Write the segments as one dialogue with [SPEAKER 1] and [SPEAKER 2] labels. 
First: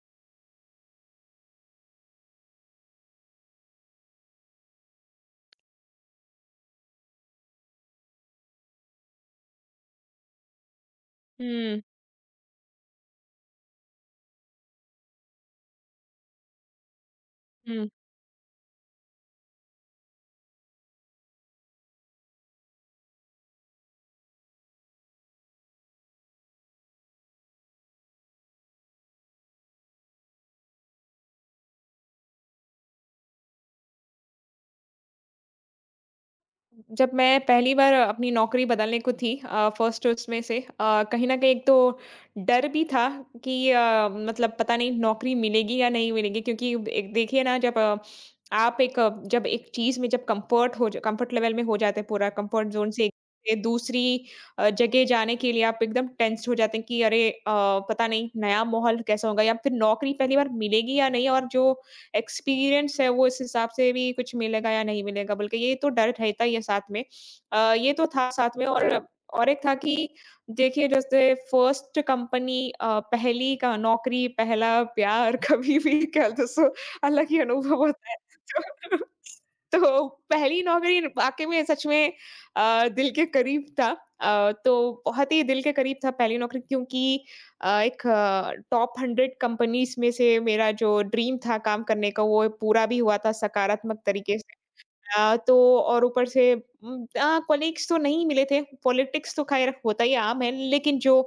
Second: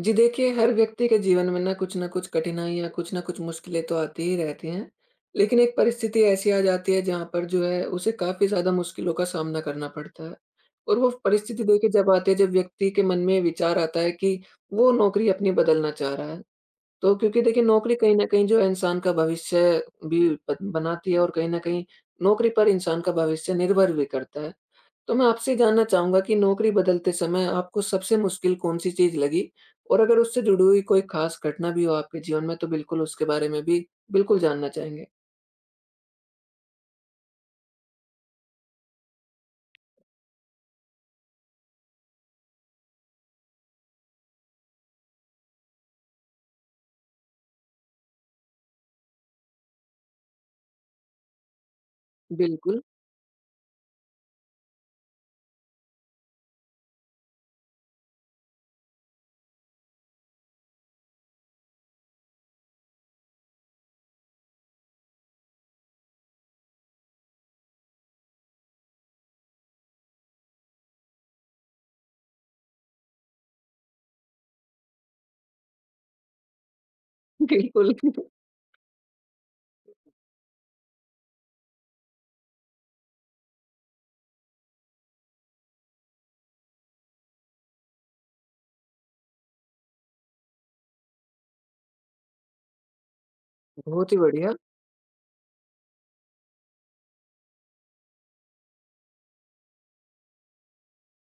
[SPEAKER 1] जी, देखिए, हर व्यक्ति के जीवन में ना कुछ न कुछ कठिनाइयाँ, कुछ न कुछ मुश्किलें तो आती ही रहती हैं। लेकिन एक परिस्थिति ऐसी आ जाती है जहाँ पर जो है उसे काफ़ी ज़्यादा मुश्किलों का सामना करना पड़ता है। और वो परिस्थिति
[SPEAKER 2] हुँ,
[SPEAKER 1] देखिए जब आती है जब व्यक्ति के मन में विचार आता है कि वो नौकरी अपनी बदलना चाह रहा है। तो क्योंकि देखिए
[SPEAKER 2] हुँ।
[SPEAKER 1] नौकरी कहीं न कहीं जो है इंसान का भविष्य भी ब बनाती है, और कहीं न कहीं नौकरी पर इंसान का भविष्य निर्भर भी करता है। तो मैं आपसे ये जानना चाहूँगा कि नौकरी बदलते समय आपको सबसे मुश्किल कौन-सी चीज़ लगी? और अगर उससे जुड़ी हुई कोई ख़ास घटना भी हो आपके जीवन में, तो बिल्कुल उसके बारे में भी बिल्कुल जानना चाहेंगे।
[SPEAKER 2] जब मैं पहली बार अपनी नौकरी बदलने को थी, फर्स्ट उसमें से, कहीं न कहीं एक तो डर भी था कि मतलब पता नहीं नौकरी मिलेगी या नहीं मिलेगी, क्योंकि एक देखिए ना, जब आप एक जब एक चीज़ में जब कम्फ़र्ट हो ज कम्फ़र्ट लेवल में हो जाते हैं, पूरा कम्फ़र्ट
[SPEAKER 1] बिल्कुल।
[SPEAKER 2] ज़ोन से ए दूसरी जगह जाने के लिए आप एकदम टेंस्ड हो जाते हैं कि अरे, पता नहीं नया माहौल कैसा होगा, या फिर नौकरी पहली बार मिलेगी या नहीं, और जो एक्सपीरियंस है वो इस हिसाब से भी कुछ मिलेगा या नहीं मिलेगा, बल्कि ये तो डर रहता ही है साथ में। ये तो था साथ में, और एक था कि देखिए, जैसे फर्स्ट कंपनी, पहली का नौकरी पहला प्यार कभी भी कहते सो, अलग ही अनुभव
[SPEAKER 1] बिल्कुल।
[SPEAKER 2] होता है। तो, तो पहली नौकरी वाकई में सच में दिल के करीब था। तो बहुत ही दिल के करीब था पहली नौकरी, क्योंकि एक टॉप 100 कंपनीज़ में से मेरा जो ड्रीम था काम करने का, वो पूरा भी हुआ था सकारात्मक
[SPEAKER 1] बहुत ही
[SPEAKER 2] तरीके
[SPEAKER 1] बढ़िया।
[SPEAKER 2] से। तो और ऊपर से कॉलीग्स तो नहीं मिले थे, पॉलिटिक्स तो खैर होता ही आम है, लेकिन जो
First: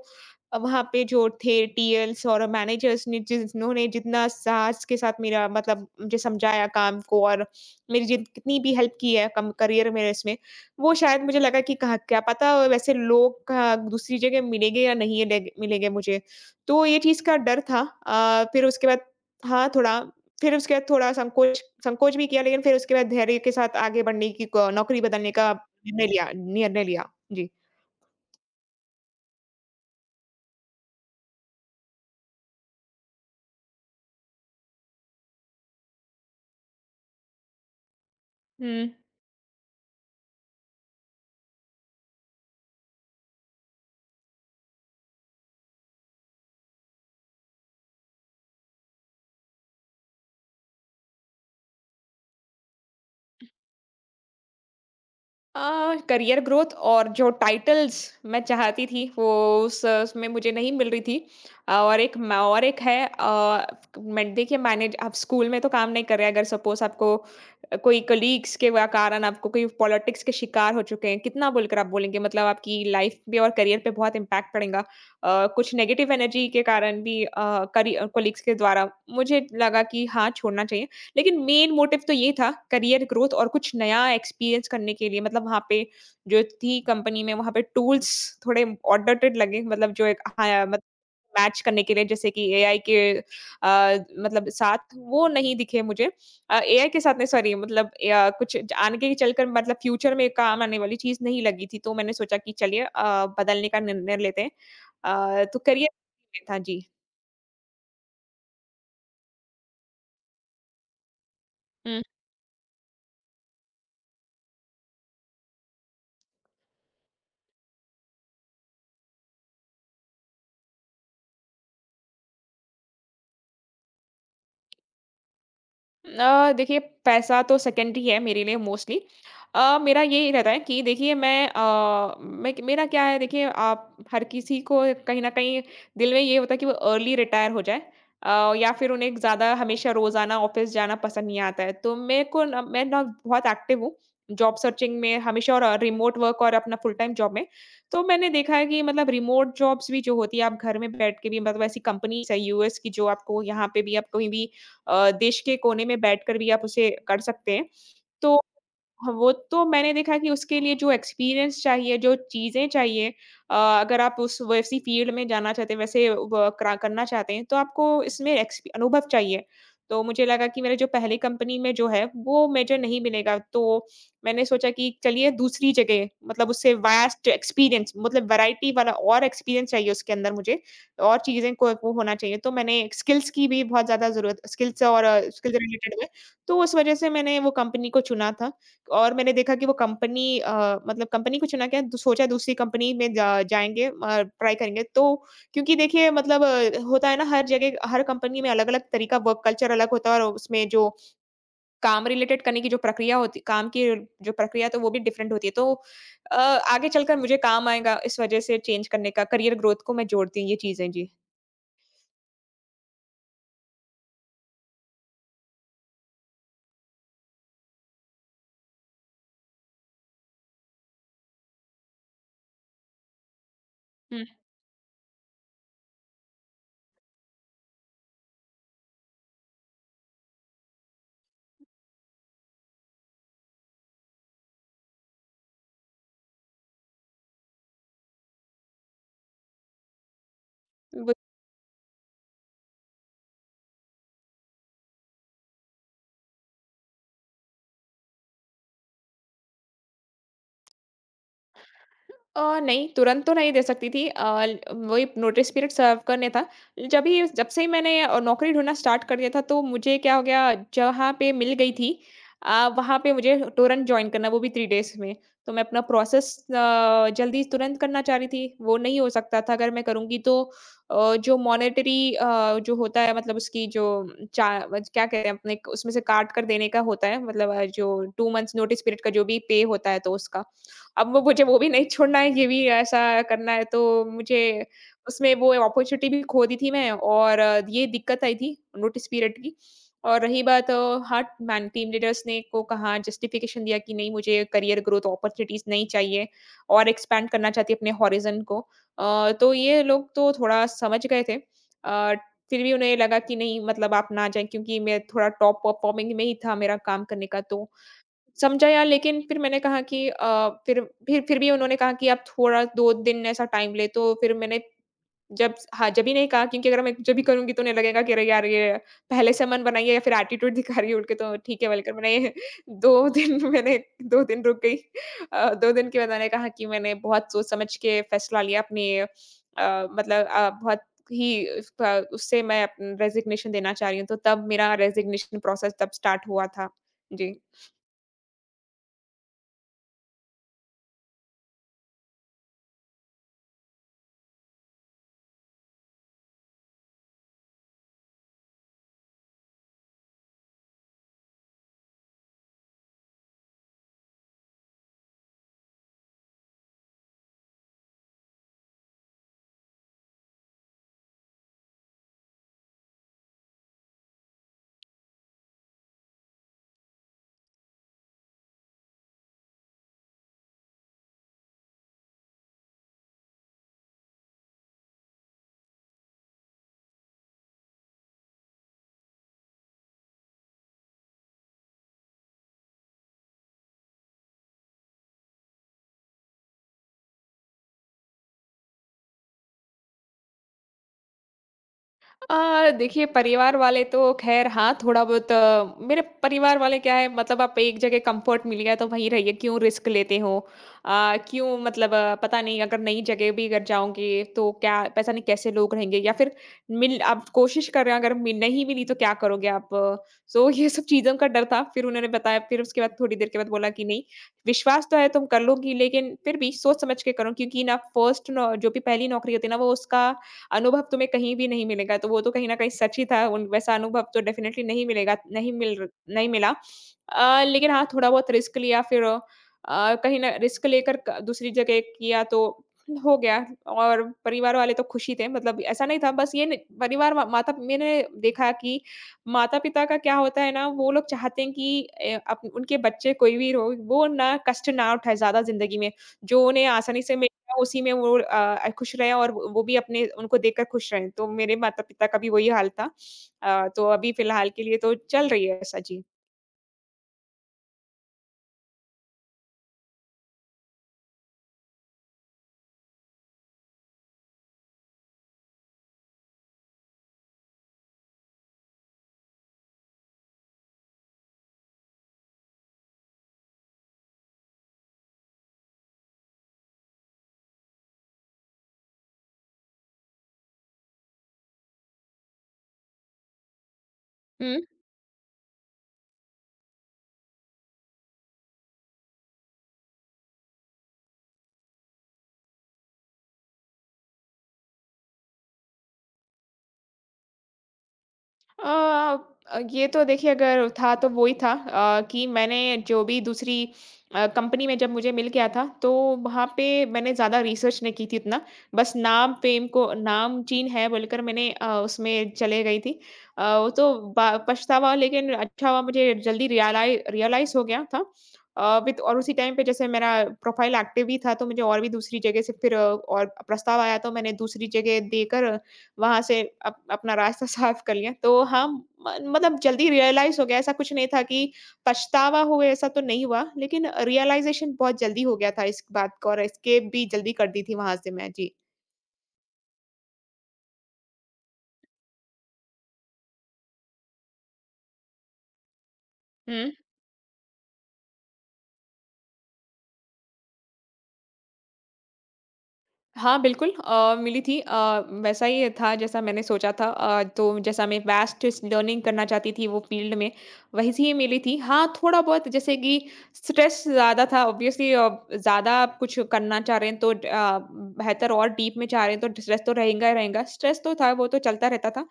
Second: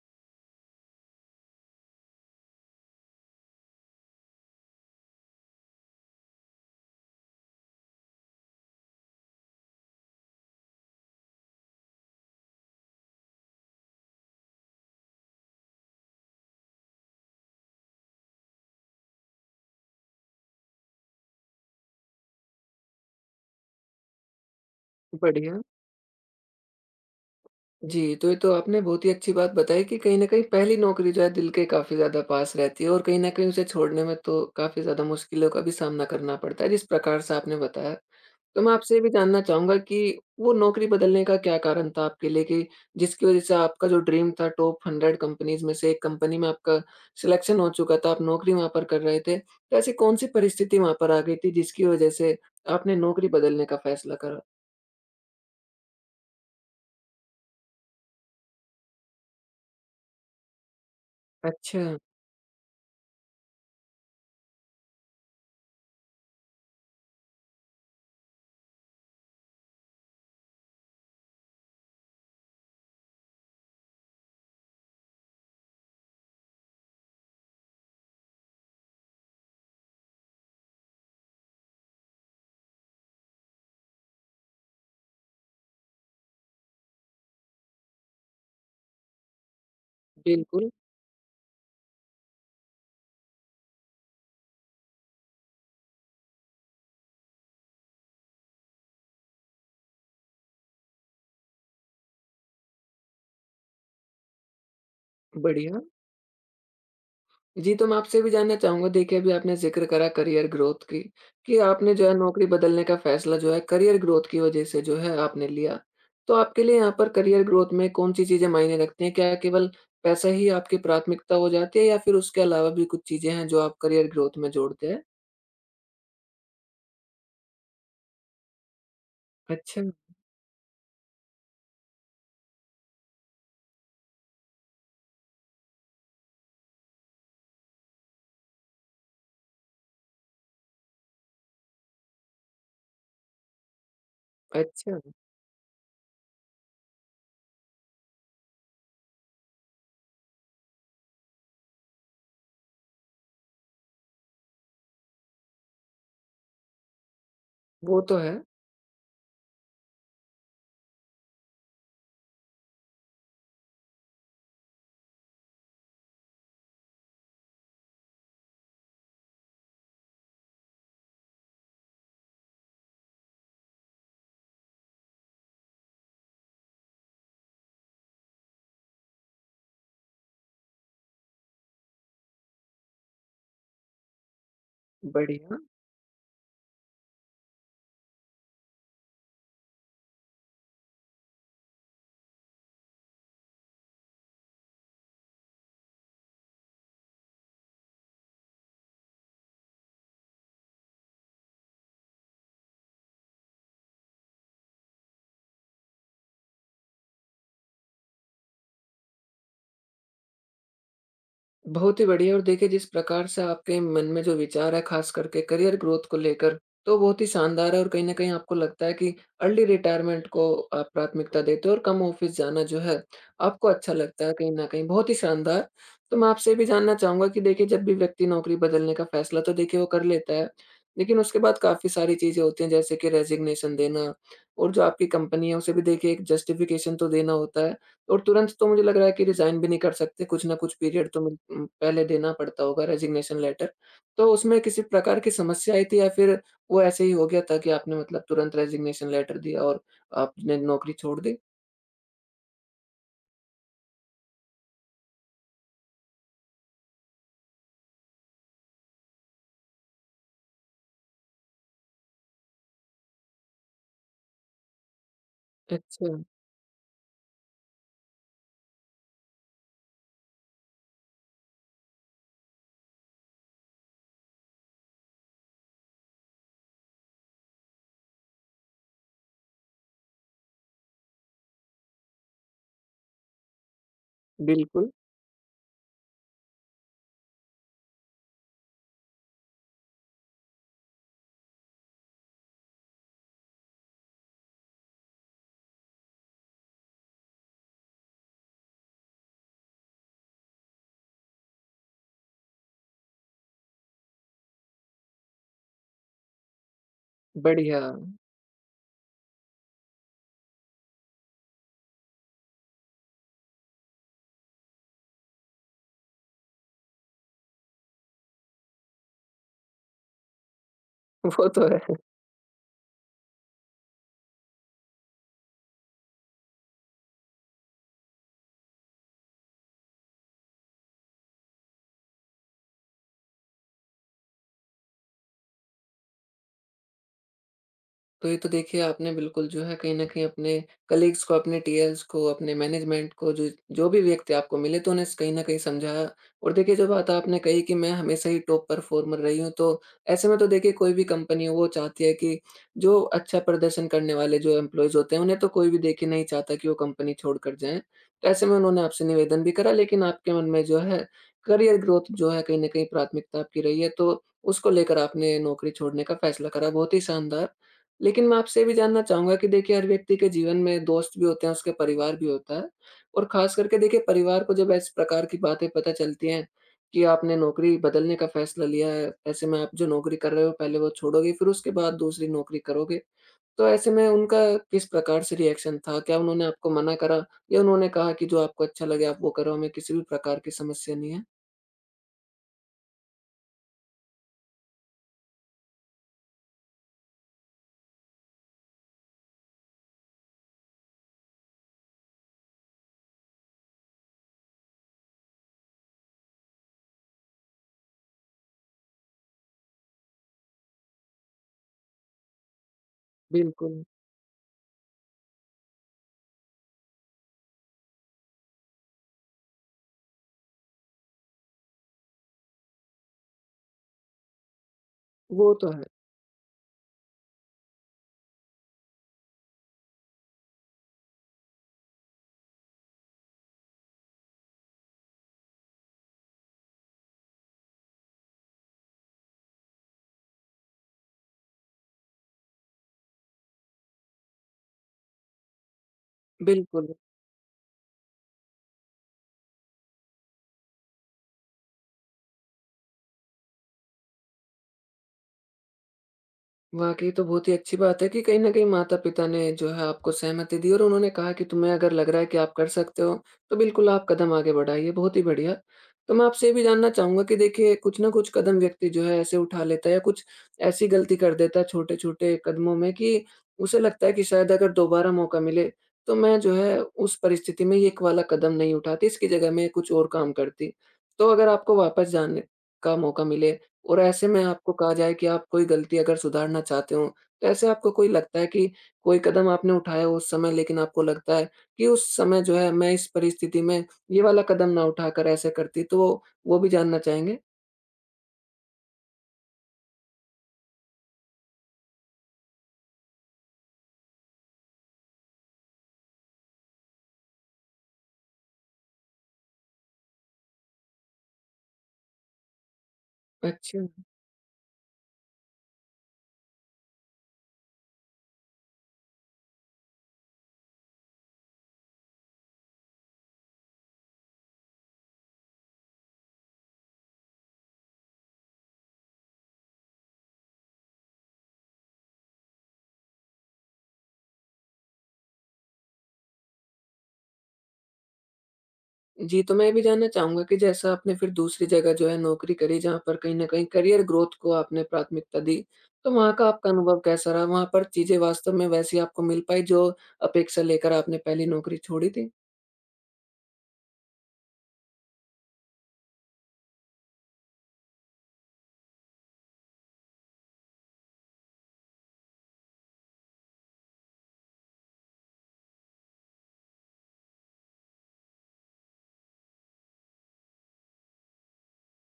[SPEAKER 2] वहाँ पे जो थे टीएल्स और मैनेजर्स ने, जिन्होंने जितना साहस के साथ मेरा मतलब मुझे समझाया काम को, और मेरी जित कितनी भी हेल्प की है कम करियर मेरे इसमें, वो शायद मुझे लगा कि कहा क्या पता वैसे लोग कहा दूसरी जगह मिलेंगे या नहीं लेग मिलेंगे मुझे। तो ये चीज़ का डर था। फिर उसके बाद था थोड़ा, फिर उसके बाद थोड़ा संकोच संकोच भी किया, लेकिन फिर उसके बाद धैर्य के साथ आगे बढ़ने की क नौकरी बदलने का
[SPEAKER 1] बढ़िया।
[SPEAKER 2] निर्णय लिया, जी।
[SPEAKER 1] जी, तो ये तो आपने बहुत ही अच्छी बात बताई कि कहीं न कहीं पहली नौकरी जो है दिल के काफ़ी ज़्यादा पास रहती है, और कहीं न कहीं उसे छोड़ने में तो काफ़ी ज़्यादा मुश्किलों का भी सामना करना पड़ता है, जिस प्रकार से आपने बताया। तो मैं
[SPEAKER 2] हुँ,
[SPEAKER 1] आपसे ये भी जानना चाहूँगा कि वो नौकरी बदलने का क्या कारण था आपके लिए, कि जिसकी वज़ह से आपका जो ड्रीम था टॉप 100 कंपनीज़ में से एक कंपनी में आपका सिलेक्शन हो चुका था, आप नौकरी वहाँ पर कर रहे थे। तो ऐसी कौन-सी परिस्थिति वहाँ पर आ गई थी जिसकी वज़ह से आपने नौकरी बदलने का फ़ैसला करा?
[SPEAKER 2] करियर ग्रोथ और जो टाइटल्स मैं चाहती थी, वो उस उसमें मुझे नहीं मिल रही थी।
[SPEAKER 1] अच्छा।
[SPEAKER 2] और एक और एक है, मैं देखिए मैनेज आप स्कूल में तो काम नहीं कर रहे, अगर सपोज आपको कोई कलीग्स के कारण आपको कोई पॉलिटिक्स के शिकार हो चुके हैं, कितना बोलकर आप बोलेंगे, मतलब आपकी लाइफ पे और करियर पे बहुत इम्पैक्ट पड़ेगा। कुछ नेगेटिव एनर्जी के कारण भी कलीग्स के द्वारा मुझे लगा कि हाँ, छोड़ना चाहिए। लेकिन मेन मोटिव तो ये था, करियर ग्रोथ और कुछ नया एक्सपीरियंस करने के लिए। मतलब वहाँ पे जो थी कंपनी में, वहाँ पे टूल्स थोड़े ऑटोटेड लगे, मतलब जो एक हाँ,
[SPEAKER 1] बिल्कुल।
[SPEAKER 2] मत मैच करने के लिए जैसे कि एआई के मतलब साथ वो नहीं दिखे मुझे। एआई के साथ नहीं, सॉरी, मतलब या कुछ आने के चलकर मतलब फ्यूचर में काम आने वाली चीज़ नहीं लगी थी, तो मैंने सोचा कि चलिए, बदलने का निर्णय लेते हैं। तो
[SPEAKER 1] बढ़िया।
[SPEAKER 2] करियर था जी।
[SPEAKER 1] जी, तो मैं आपसे भी जानना चाहूँगा, देखिए अभी आपने ज़िक्र करा करियर ग्रोथ की, कि आपने जो है नौकरी बदलने का फ़ैसला जो है करियर ग्रोथ की वज़ह से जो है आपने लिया। तो आपके लिए यहाँ पर करियर ग्रोथ में कौन-सी चीज़ें मायने रखती हैं? क्या केवल पैसा ही आपकी प्राथमिकता हो जाती है, या फिर उसके अलावा भी कुछ चीज़ें हैं जो आप करियर ग्रोथ में जोड़ते हैं?
[SPEAKER 2] देखिए, पैसा तो सेकेंडरी है मेरे लिए मोस्टली।
[SPEAKER 1] अच्छा,
[SPEAKER 2] मेरा यही रहता है कि देखिए मैं मैं मेरा क्या है, देखिए आप हर किसी को कहीं न कहीं दिल में ये होता है कि वो अर्ली रिटायर हो जाए, या फिर उन्हें ज़्यादा हमेशा रोज़ाना ऑफ़िस जाना पसंद नहीं आता है। तो मेरे को ना, मैं ना बहुत एक्टिव हूँ जॉब सर्चिंग
[SPEAKER 1] अच्छा।
[SPEAKER 2] में हमेशा, और रिमोट वर्क और अपना फुल टाइम जॉब में। तो मैंने देखा है कि मतलब रिमोट जॉब्स भी जो होती है, आप घर में बैठ के भी मतलब ऐसी कंपनीज़ है यूएस की, जो आपको यहाँ पे भी आप कहीं भी देश के कोने में बैठकर भी आप उसे कर सकते हैं।
[SPEAKER 1] वो तो है।
[SPEAKER 2] तो हाँ, वो तो मैंने देखा कि उसके लिए जो एक्सपीरियंस चाहिए, जो चीज़ें चाहिए, अगर आप उस वैसी फ़ील्ड में जाना चाहते हैं, वैसे व क्रा करना चाहते हैं, तो आपको इसमें एक्सपी अनुभव चाहिए। तो मुझे लगा कि मेरे जो पहली कंपनी में जो है, वो मुझे नहीं मिलेगा, तो मैंने सोचा कि चलिए दूसरी जगह, मतलब उससे वास्ट एक्सपीरियंस, मतलब वैरायटी वाला और एक्सपीरियंस चाहिए उसके अंदर मुझे, और चीज़ें को वो होना चाहिए। तो मैंने स्किल्स की भी बहुत ज़्यादा ज़रूरत, स्किल्स और स्किल्स
[SPEAKER 1] बढ़िया।
[SPEAKER 2] रिलेटेड में, तो उस वज़ह से मैंने वो कंपनी को चुना था। और मैंने देखा कि वो कंपनी, मतलब कंपनी को चुना क्या, तो सोचा दूसरी कंपनी में जा जाएँगे, ट्राई करेंगे। तो क्योंकि देखिए मतलब, होता है ना हर जगह, हर कंपनी में अलग-अलग तरीका, वर्क कल्चर अलग होता है, और उसमें जो काम रिलेटेड करने की जो प्रक्रिया होती काम की, जो प्रक्रिया तो वो भी डिफरेंट होती है। तो आगे चलकर मुझे काम आएगा इस वज़ह से चेंज करने का, करियर ग्रोथ को मैं जोड़ती हूँ ये चीज़ें। जी।
[SPEAKER 1] बहुत ही बढ़िया। और देखिए जिस प्रकार से आपके मन में जो विचार है खास करके करियर ग्रोथ को लेकर, तो बहुत ही शानदार है, और कहीं ना कहीं आपको लगता है कि अर्ली रिटायरमेंट को आप प्राथमिकता देते हो और कम ऑफिस जाना जो है आपको अच्छा लगता है कहीं ना कहीं। बहुत ही शानदार। तो मैं आपसे ये भी जानना चाहूंगा कि देखिए जब भी व्यक्ति नौकरी बदलने का फैसला, तो देखिए वो कर लेता है, लेकिन उसके बाद काफी सारी चीजें होती हैं, जैसे कि रेजिग्नेशन देना, और जो आपकी कंपनी है उसे भी देखिए एक जस्टिफिकेशन तो देना होता है। और तुरंत तो मुझे लग रहा है कि रिज़ाइन भी नहीं कर सकते, कुछ ना कुछ पीरियड
[SPEAKER 2] हुँ।
[SPEAKER 1] तो पहले देना पड़ता होगा रेज़िग्नेशन लेटर। तो उसमें किसी प्रकार की समस्या आई थी, या फिर वो ऐसे ही हो गया था कि आपने मतलब तुरंत रेज़िग्नेशन लेटर दिया और आपने नौकरी छोड़ दी?
[SPEAKER 2] नहीं, तुरंत तो नहीं दे सकती थी। ल वही नोटिस पीरियड सर्व करने था। जब ही जब से ही मैंने नौकरी ढूँढना स्टार्ट कर दिया था, तो मुझे क्या हो गया जहाँ पे मिल गई थी, वहाँ पे मुझे तुरंत जॉइन करना, वो भी 3 डेज़ में। तो मैं अपना
[SPEAKER 1] अच्छा।
[SPEAKER 2] प्रोसेस जल्दी तुरंत करना चाह रही थी, वो नहीं हो सकता था। अगर मैं करूँगी, तो जो मॉनेटरी जो होता है, मतलब उसकी जो चा वज क्या कहते हैं अपने, उसमें से काट कर देने का होता है, मतलब जो 2 मंथ्स नोटिस पीरियड का जो भी पे होता है, तो उसका। अब वो मुझे वो भी नहीं छोड़ना है, ये भी ऐसा करना है, तो मुझे
[SPEAKER 1] बिल्कुल।
[SPEAKER 2] उसमें वो अपॉर्च्युनिटी भी खो दी थी मैं, और ये दिक्कत आई थी नोटिस पीरियड की। और रही बात हाँ, मैन टीम लीडर्स ने को कहा, जस्टिफिकेशन दिया कि नहीं, मुझे करियर ग्रोथ अपॉर्च्युनिटीज़ नहीं चाहिए, और एक्सपैंड करना चाहती है अपने हॉरिज़न को। तो ये लोग तो थोड़ा समझ गए थे। अ, फिर भी उन्हें लगा कि नहीं, मतलब आप ना जाएँ, क्योंकि मैं थोड़ा टॉप परफॉर्मिंग में ही था मेरा काम करने का, तो
[SPEAKER 1] बढ़िया।
[SPEAKER 2] समझा यार। लेकिन फिर मैंने कहा कि फिर भी उन्होंने कहा कि आप थोड़ा 2 दिन ऐसा टाइम ले, तो फिर मैंने जब हाँ, जब ही नहीं कहा, क्योंकि अगर मैं जब भी करूँगी, तो उन्हें लगेगा कि अरे यार, ये पहले से मन बनाई है, या फिर एटीट्यूड दिखा रही है उड़ के, तो
[SPEAKER 1] वो
[SPEAKER 2] ठीक
[SPEAKER 1] तो
[SPEAKER 2] है बोलकर
[SPEAKER 1] है।
[SPEAKER 2] मैंने 2 दिन, मैंने 2 दिन रुक गई। 2 दिन के बाद मैंने कहा कि मैंने बहुत सोच समझ के फैसला लिया अपनी, मतलब बहुत ही उससे मैं अप रेज़िग्नेशन देना चाह रही हूँ, तो तब मेरा रेज़िग्नेशन प्रोसेस तब स्टार्ट हुआ था। जी।
[SPEAKER 1] तो ये तो देखिए आपने बिल्कुल जो है कहीं न कहीं अपने कलीग्स को, अपने टीएल्स को, अपने मैनेजमेंट को, जो जो भी व्यक्ति आपको मिले तो उन्हें स कहीं न कहीं समझाया। और देखिए जो बात आपने कही कि मैं हमेशा ही टॉप परफ़ॉर्मर रही हूँ, तो ऐसे में तो देखिए कोई भी कंपनी हो, वो चाहती है कि जो अच्छा प्रदर्शन करने वाले जो एम्प्लॉइज़ होते हैं उन्हें तो कोई भी देखिए नहीं चाहता कि वो कंपनी छोड़कर जाएँ। तो ऐसे में उन्होंने आपसे निवेदन भी करा, लेकिन आपके मन में जो है करियर ग्रोथ जो है कहीं न कहीं प्राथमिकता आपकी रही है, तो उसको लेकर आपने नौकरी छोड़ने का फैसला करा। बहुत ही शानदार। लेकिन मैं आपसे ये भी जानना चाहूँगा कि देखिए हर व्यक्ति के जीवन में दोस्त भी होते हैं, उसका परिवार भी होता है, और ख़ास करके देखिए परिवार को जब इस प्रकार की बातें पता चलती हैं कि आपने नौकरी बदलने का फ़ैसला लिया है, ऐसे में आप जो नौकरी कर रहे हो पहले वो छोड़ोगे फिर उसके बाद दूसरी नौकरी करोगे। तो ऐसे में उनका किस प्रकार से रिएक्शन था? क्या उन्होंने आपको मना करा, या उन्होंने कहा कि जो आपको अच्छा लगे आप वो करो, हमें किसी भी प्रकार की समस्या नहीं है?
[SPEAKER 2] देखिए, परिवार वाले तो ख़ैर हाँ, थोड़ा बहुत, मेरे परिवार वाले क्या है, मतलब आप एक जगह कंफर्ट मिल गया तो वहीं रहिए, क्यों रिस्क लेते हो? क्यों, मतलब पता नहीं, अगर नई जगह भी अगर जाओगे, तो क्या पता नहीं कैसे लोग रहेंगे, या फिर मिल आप कोशिश कर रहे हैं, अगर मिल नहीं मिली तो क्या करोगे आप? सो ये सब चीज़ों का डर था। फिर उन्होंने बताया, फिर उसके बाद थोड़ी देर के बाद बोला
[SPEAKER 1] बिल्कुल।
[SPEAKER 2] कि नहीं, विश्वास तो है तुम कर लोगी, लेकिन फिर भी सोच समझ के करो, क्योंकि ना फर्स्ट नौ जो भी पहली नौकरी होती है ना, वो उसका अनुभव तुम्हें कहीं भी नहीं मिलेगा, तो वो तो कहीं न कहीं सच ही था। उन वैसा अनुभव तो डेफ़िनिटली नहीं मिलेगा,
[SPEAKER 1] वो तो है।
[SPEAKER 2] नहीं मिला। लेकिन हाँ, थोड़ा बहुत रिस्क लिया, फिर कहीं न रिस्क लेकर क दूसरी जगह किया, तो हो गया। और परिवार वाले तो खुश ही थे, मतलब ऐसा नहीं था, बस ये न परिवार व माता मैंने देखा कि माता-पिता का क्या होता है ना, वो लोग चाहते हैं कि अप उनके बच्चे कोई भी हो, वो ना कष्ट ना उठाए ज़्यादा ज़िंदगी में, जो उन्हें
[SPEAKER 1] बिल्कुल।
[SPEAKER 2] आसानी से मिल, तो उसी में वो खुश रहे और वो भी अपने उनको देखकर खुश रहे। तो मेरे माता-पिता का भी वही हाल था। तो अभी फ़िलहाल के लिए तो चल रही है ऐसा। जी।
[SPEAKER 1] वाक़ई, तो बहुत ही अच्छी बात है कि कहीं न कहीं माता-पिता ने जो है आपको सहमति दी और उन्होंने कहा कि तुम्हें अगर लग रहा है कि आप कर सकते हो, तो बिल्कुल आप कदम आगे बढ़ाइए। बहुत ही बढ़िया। तो मैं आपसे ये भी जानना चाहूँगा कि देखिए कुछ ना कुछ कदम व्यक्ति जो है ऐसे उठा लेता है, या कुछ ऐसी गलती कर देता है छोटे-छोटे कदमों में, कि उसे लगता है कि शायद अगर दोबारा मौका मिले, तो मैं जो है उस परिस्थिति में ये एक वाला कदम नहीं उठाती, इसकी जगह मैं कुछ और काम करती। तो अगर आपको वापस जाने का मौका मिले, और ऐसे में आपको कहा जाए कि आप कोई गलती अगर सुधारना चाहते हो, तो ऐसे आपको कोई लगता है कि कोई कदम आपने उठाया उस समय, लेकिन आपको लगता है कि उस समय जो है मैं इस परिस्थिति में ये वाला कदम ना उठाकर ऐसे करती, तो वो भी जानना चाहेंगे?
[SPEAKER 2] अ ये तो देखिए अगर था तो वो ही था, कि मैंने जो भी दूसरी कंपनी में जब मुझे मिल गया था, तो वहाँ पे मैंने ज़्यादा रिसर्च नहीं की थी इतना, बस नाम फेम को नाम चीन है बोलकर मैंने उसमें चले गई थी। वो
[SPEAKER 1] अच्छा।
[SPEAKER 2] तो पछतावा, लेकिन अच्छा हुआ मुझे जल्दी रियलाइज रियलाइज हो गया था। विद और उसी टाइम पे जैसे मेरा प्रोफाइल एक्टिव भी था, तो मुझे और भी दूसरी जगह से फिर और प्रस्ताव आया, तो मैंने दूसरी जगह देकर वहाँ से अप अपना रास्ता साफ कर लिया। तो हम म मतलब जल्दी रियलाइज़ हो गया, ऐसा कुछ नहीं था कि पछतावा हुए, ऐसा तो नहीं हुआ। लेकिन रियलाइज़ेशन बहुत जल्दी हो गया था इस बात का, और एस्केप भी जल्दी कर दी थी वहाँ से मैं।
[SPEAKER 1] जी, तो मैं ये भी जानना चाहूँगा कि जैसा आपने फिर दूसरी जगह जो है नौकरी करी जहाँ पर कहीं न कहीं करियर ग्रोथ को आपने प्राथमिकता दी, तो वहाँ का आपका
[SPEAKER 2] जी।
[SPEAKER 1] अनुभव कैसा रहा? वहाँ पर चीज़ें वास्तव में वैसी आपको मिल पाई जो अपेक्षा लेकर आपने पहली नौकरी छोड़ी थी?
[SPEAKER 2] हाँ, बिल्कुल, मिली थी। वैसा ही था जैसा मैंने सोचा था, तो जैसा मैं वास्ट स लर्निंग करना चाहती थी वो फ़ील्ड में, वैसी ही मिली थी। हाँ, थोड़ा-बहुत जैसे कि स्ट्रेस ज़्यादा था ऑब्वियसली। ज़्यादा आप कुछ करना चाह रहे हैं तो बेहतर और डीप में चाह रहे हैं तो स्ट्रेस तो रहेगा ही रहेगा। स्ट्रेस तो था, वो तो चलता रहता था।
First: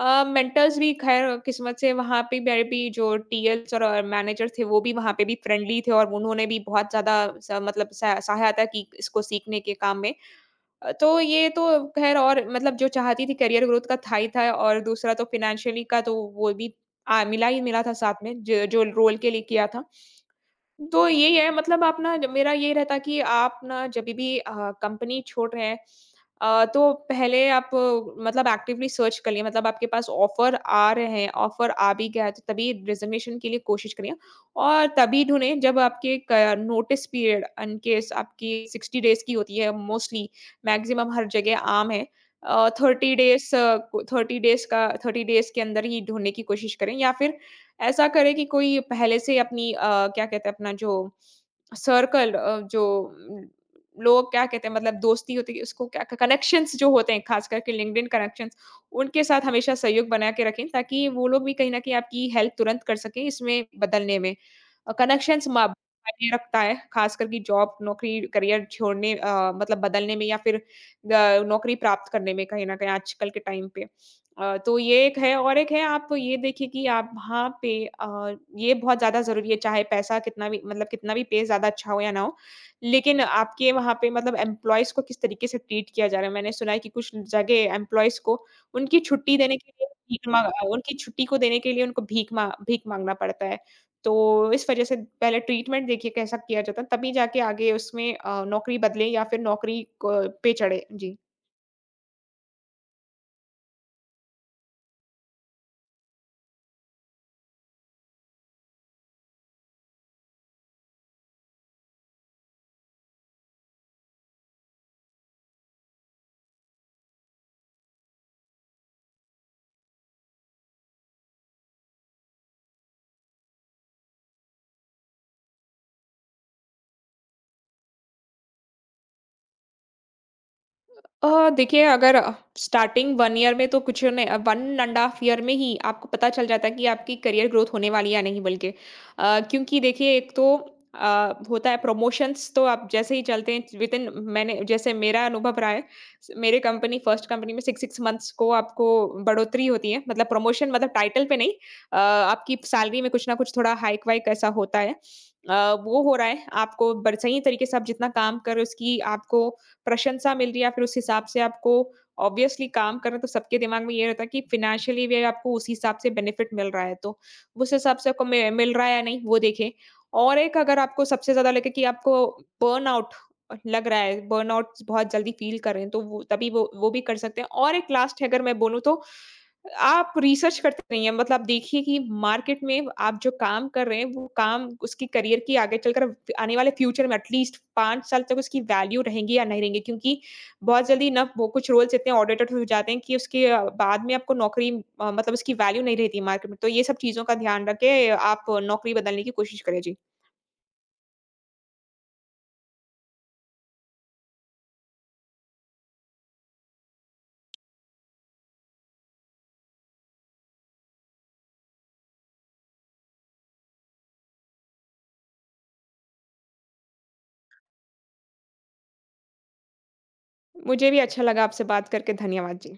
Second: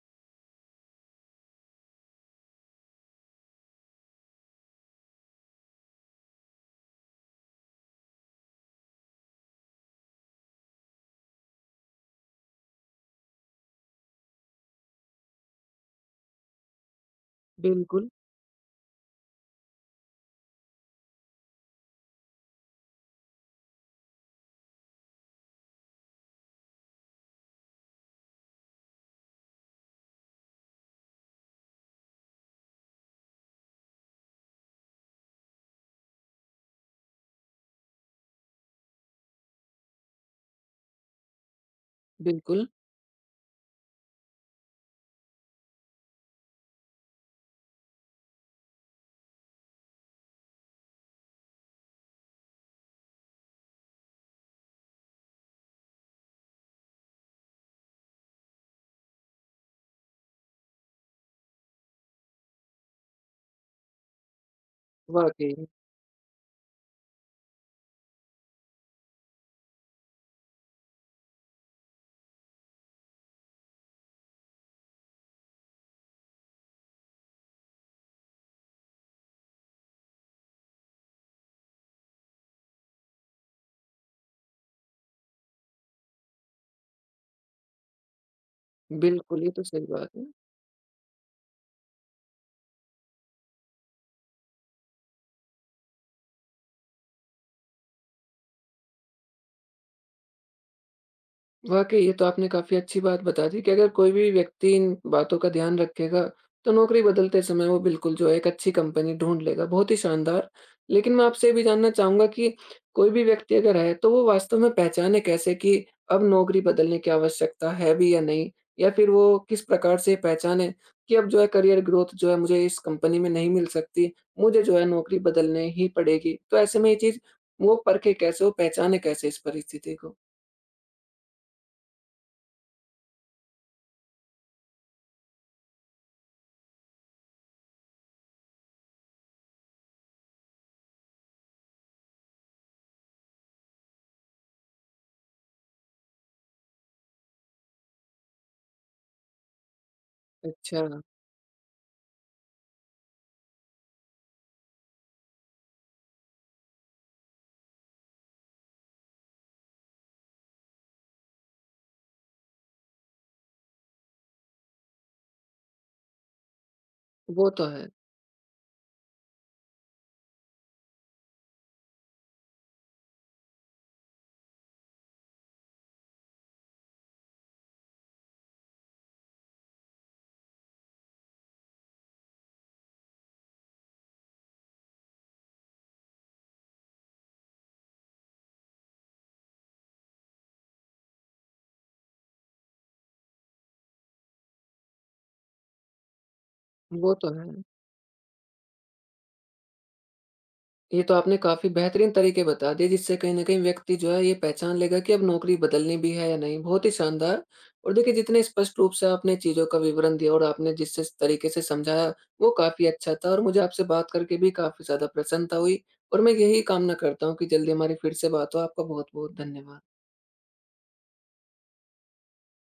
[SPEAKER 2] मेंटर्स भी ख़ैर किस्मत से वहाँ पे मेरे भी जो टीएल्स और मैनेजर थे, वो भी वहाँ पे भी फ्रेंडली थे, और उन्होंने भी बहुत ज़्यादा स मतलब स सहायता की इसको सीखने के काम में। तो ये तो ख़ैर, और मतलब जो चाहती थी करियर ग्रोथ का, था ही था, और दूसरा तो फ़ाइनेंशियली का, तो वो भी आ मिला ही मिला था
[SPEAKER 1] बिल्कुल।
[SPEAKER 2] साथ में, ज जो रोल के लिए किया था। तो यही है मतलब, आप ना, मेरा ये रहता कि आप ना, जभी भी कंपनी छोड़ रहे हैं, तो पहले आप मतलब एक्टिवली सर्च करिए, मतलब आपके पास ऑफर आ रहे हैं, ऑफर आ भी गया है, तो तभी रिजिग्नेशन के लिए कोशिश करिए, और तभी ढूंढें जब आपके नोटिस पीरियड, इन केस आपकी 60 डेज की होती है मोस्टली, मैक्सिमम हर जगह आम है
[SPEAKER 1] बिल्कुल।
[SPEAKER 2] 30 डेज। थर्टी डेज का 30 डेज के अंदर ही ढूंढने की कोशिश करें, या फिर ऐसा करे कि कोई पहले से अपनी क्या कहते हैं, अपना जो सर्कल, जो उम, लोग क्या कहते हैं, मतलब दोस्ती होती है, उसको क्या, कनेक्शंस जो होते हैं, खास करके लिंक्डइन कनेक्शंस, उनके साथ हमेशा सहयोग बना के रखें ताकि वो लोग भी कहीं न कहीं आपकी हेल्प तुरंत कर सकें इसमें बदलने में। कनेक्शंस
[SPEAKER 1] वाक़ई,
[SPEAKER 2] मा मायने रखता है, खास करके जॉब, नौकरी, करियर छोड़ने, मतलब बदलने में, या फिर नौकरी प्राप्त करने में, कहीं न कहीं आजकल के टाइम पे। तो ये एक है, और एक है, आप ये देखिए कि आप वहाँ पे, ये बहुत ज़्यादा ज़रूरी है, चाहे पैसा कितना भी, मतलब कितना भी पे ज़्यादा अच्छा हो या ना हो। लेकिन आपके वहाँ पे मतलब एम्प्लॉइज़ को किस तरीके से ट्रीट किया जा रहा है। मैंने सुना है कि कुछ जगह एम्प्लॉइज़ को उनकी छुट्टी
[SPEAKER 1] बिल्कुल, ये
[SPEAKER 2] देने
[SPEAKER 1] तो
[SPEAKER 2] के लिए
[SPEAKER 1] सही बात है।
[SPEAKER 2] भीख माँ उनकी छुट्टी को देने के लिए उनको भीख माँगना पड़ता है। तो इस वज़ह से पहले ट्रीटमेंट देखिए कैसा किया जाता है, तभी जाके आगे उसमें नौकरी बदले या फिर नौकरी क पे चढ़े। जी।
[SPEAKER 1] वाक़ई ये तो आपने काफ़ी अच्छी बात बता दी कि अगर कोई भी व्यक्ति इन बातों का ध्यान रखेगा, तो नौकरी बदलते समय वो बिल्कुल जो है एक अच्छी कंपनी ढूँढ लेगा। बहुत ही शानदार। लेकिन मैं आपसे ये भी जानना चाहूँगा कि कोई भी व्यक्ति अगर है, तो वो वास्तव में पहचाने कैसे कि अब नौकरी बदलने की आवश्यकता है भी या नहीं? या फिर वो किस प्रकार से पहचाने कि अब जो है करियर ग्रोथ जो है मुझे इस कंपनी में नहीं मिल सकती, मुझे जो है नौकरी बदलने ही पड़ेगी? तो ऐसे में ये चीज़ वो परखे कैसे, वो पहचाने कैसे इस परिस्थिति को?
[SPEAKER 2] देखिए, अगर स्टार्टिंग 1 ईयर में तो कुछ नहीं, 1 एंड हाफ ईयर में ही आपको पता चल जाता है कि आपकी करियर ग्रोथ होने वाली है या नहीं, बल्कि क्योंकि देखिए, एक तो अ, होता है प्रमोशंस, तो आप जैसे ही चलते हैं विद इन, मैंने, जैसे मेरा अनुभव रहा है, मेरे कंपनी फर्स्ट कंपनी में सिक्स सिक्स मंथ्स को आपको बढ़ोतरी होती है, मतलब प्रमोशन, मतलब
[SPEAKER 1] अच्छा।
[SPEAKER 2] टाइटल पे नहीं, आपकी सैलरी में कुछ ना कुछ थोड़ा हाइक वाइक ऐसा होता है। वो हो रहा है आपको, सही तरीके से, आप जितना काम कर रहे हो, उसकी आपको प्रशंसा मिल रही है, या फिर उस हिसाब से आपको ऑब्वियसली काम करना, तो सबके दिमाग में ये रहता है कि फ़ाइनेंशियली भी आपको उस हिसाब से बेनिफिट मिल रहा है, तो
[SPEAKER 1] वो तो
[SPEAKER 2] उस
[SPEAKER 1] है,
[SPEAKER 2] हिसाब से आपको मि मिल रहा है या नहीं, वो देखें। और एक, अगर आपको सबसे ज़्यादा लगे कि आपको बर्नआउट लग रहा है, बर्नआउट बहुत जल्दी फ़ील कर रहे हैं, तो वो तभी, वो भी कर सकते हैं। और एक लास्ट है, अगर मैं बोलूँ तो, आप रिसर्च करते रहिए, मतलब आप देखिए कि मार्केट में आप जो काम कर रहे हैं, वो काम, उसकी करियर की आगे चलकर आने वाले फ्यूचर में एटलीस्ट 5 साल तक उसकी वैल्यू रहेगी या नहीं रहेंगी, क्योंकि बहुत जल्दी ना वो, कुछ रोल्स इतने ऑडिटेड हो जाते हैं कि उसके बाद में आपको नौकरी मतलब उसकी वैल्यू नहीं रहती मार्केट में, तो ये सब
[SPEAKER 1] वो
[SPEAKER 2] चीज़ों
[SPEAKER 1] तो
[SPEAKER 2] का
[SPEAKER 1] है।
[SPEAKER 2] ध्यान रख के आप नौकरी बदलने की कोशिश करें जी।
[SPEAKER 1] ये तो आपने काफ़ी बेहतरीन तरीके बता दिए जिससे कहीं न कहीं व्यक्ति जो है ये पहचान लेगा कि अब नौकरी बदलनी भी है या नहीं। बहुत ही शानदार। और देखिए जितने स्पष्ट रूप से आपने चीज़ों का विवरण दिया और आपने जिस जिस तरीके से समझाया वो काफ़ी अच्छा था, और मुझे आपसे बात करके भी काफ़ी ज़्यादा प्रसन्नता हुई, और मैं यही कामना करता हूँ कि जल्दी हमारी फिर से बात हो। आपका बहुत-बहुत धन्यवाद।
[SPEAKER 2] मुझे भी अच्छा लगा आपसे बात करके, धन्यवाद जी।